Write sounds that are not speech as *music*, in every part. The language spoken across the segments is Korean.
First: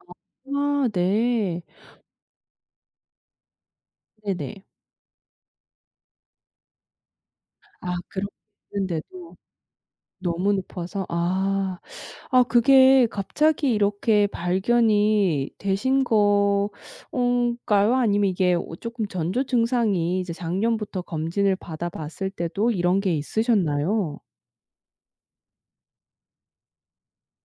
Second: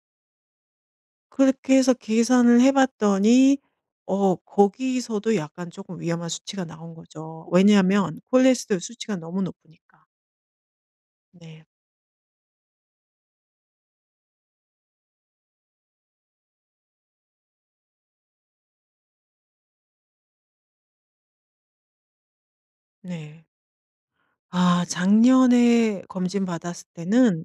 아 아 네. 그렇게 해서 계산을 해 봤더니 어 네네. 거기서도 약간 쪼끔 위험한 수치가 나온 거죠, 아 왜냐하면 그런 콜레스테롤 수치가 그런데도. 너무 높으니까. 너무 높아서 네. 아. 아 그게 갑자기 이렇게 발견이 되신 거 어 까요? 아니면 이게 쪼끔 전조 증상이 이제 작년부터 검진을 받아 봤을 때도 이런 게 네. 있으셨나요? 아 작년에 검진 받았을 때는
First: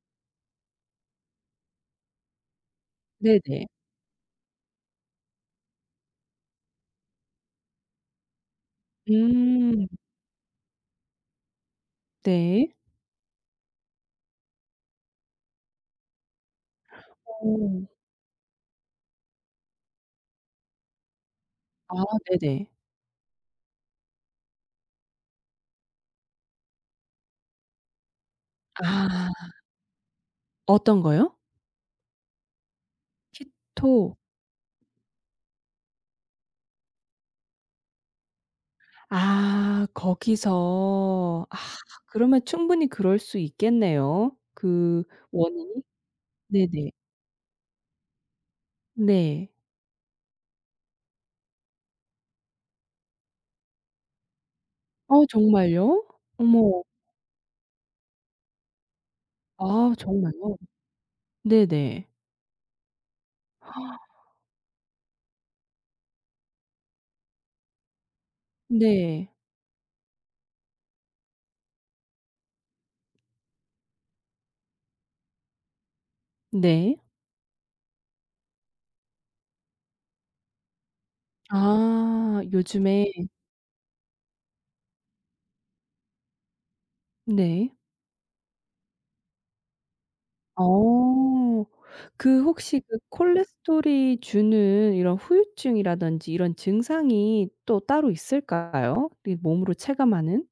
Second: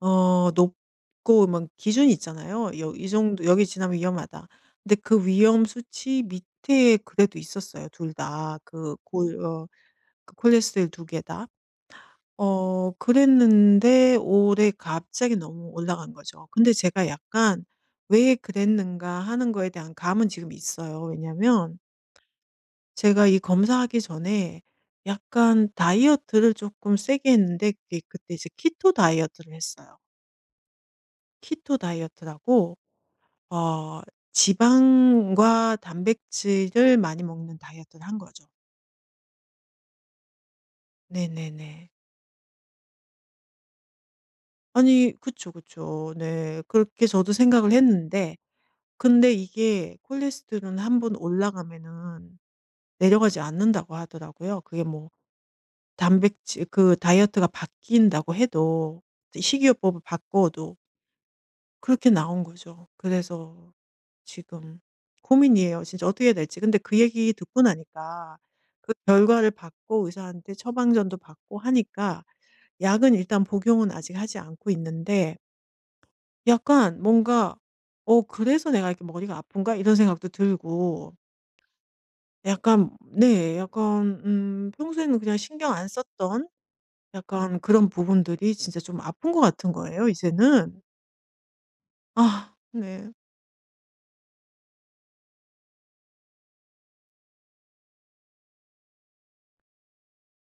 어 높고 뭔 기준이 있잖아요. 여 이 정도 네네. 여기 지나면 위험하다. 근데 그 위험 수치 밑에 그래도 있었어요 2 다 그 골 어 음. 그 콜레스테롤 2 개 다. 네. 어 그랬는데 올해 갑자기 너무 올라간 거죠. 근데 제가 약간 어. '왜 그랬는가?' 하는 것에 대한 감은 지금 있어요 왜냐면 아 네네. 제가 이 검사하기 전에 약간 다이어트를 쪼끔 세게 했는데 그게 그때 이제 키토 아. 다이어트를 했어요. 어떤 거요? 키토 다이어트라고 어 키토. 지방과 단백질을 많이 먹는 다이어트를 한 거죠. 아 네 거기서. 네 아 네. 그러면 충분히 그럴 수 있겠네요 그 아니 그쵸, 원인이. 그쵸. 네. 네네. 그렇게 저도 생각을 했는데 근데 네. 이게 콜레스테롤은 1 번 올라가면은 내려가지 않는다고 하더라고요. 그게 뭐 어 정말요? 단백질 어머. 그 다이어트가 바뀐다고 해도 이제 아 식이요법을 정말요? 바꿔도. 네네. 그렇게 나온 거죠. 그래서 *gasps* 지금 고민이에요, 진짜 어떻게 해야 될지. 근데 그 얘기 듣고 나니까 그 네. 결과를 받고 의사한테 처방전도 받고 하니까 약은 일단 복용은 아직 하지 않고 있는데 네. 약간 뭔가 '어 그래서 내가 이렇게 머리가 아픈가?' 이런 생각도 들고 아 약간 요즘에. 네. 약간 음 평소에는 그냥 신경 안 썼던 약간 네. 그런 부분들이 진짜 좀 아픈 것 같은 거예요 이제는. 어. 그 아 혹시 그 네. 콜레스테롤이 주는 이런 후유증이라든지 이런 증상이 또 따로 있을까요, 우리 몸으로 체감하는?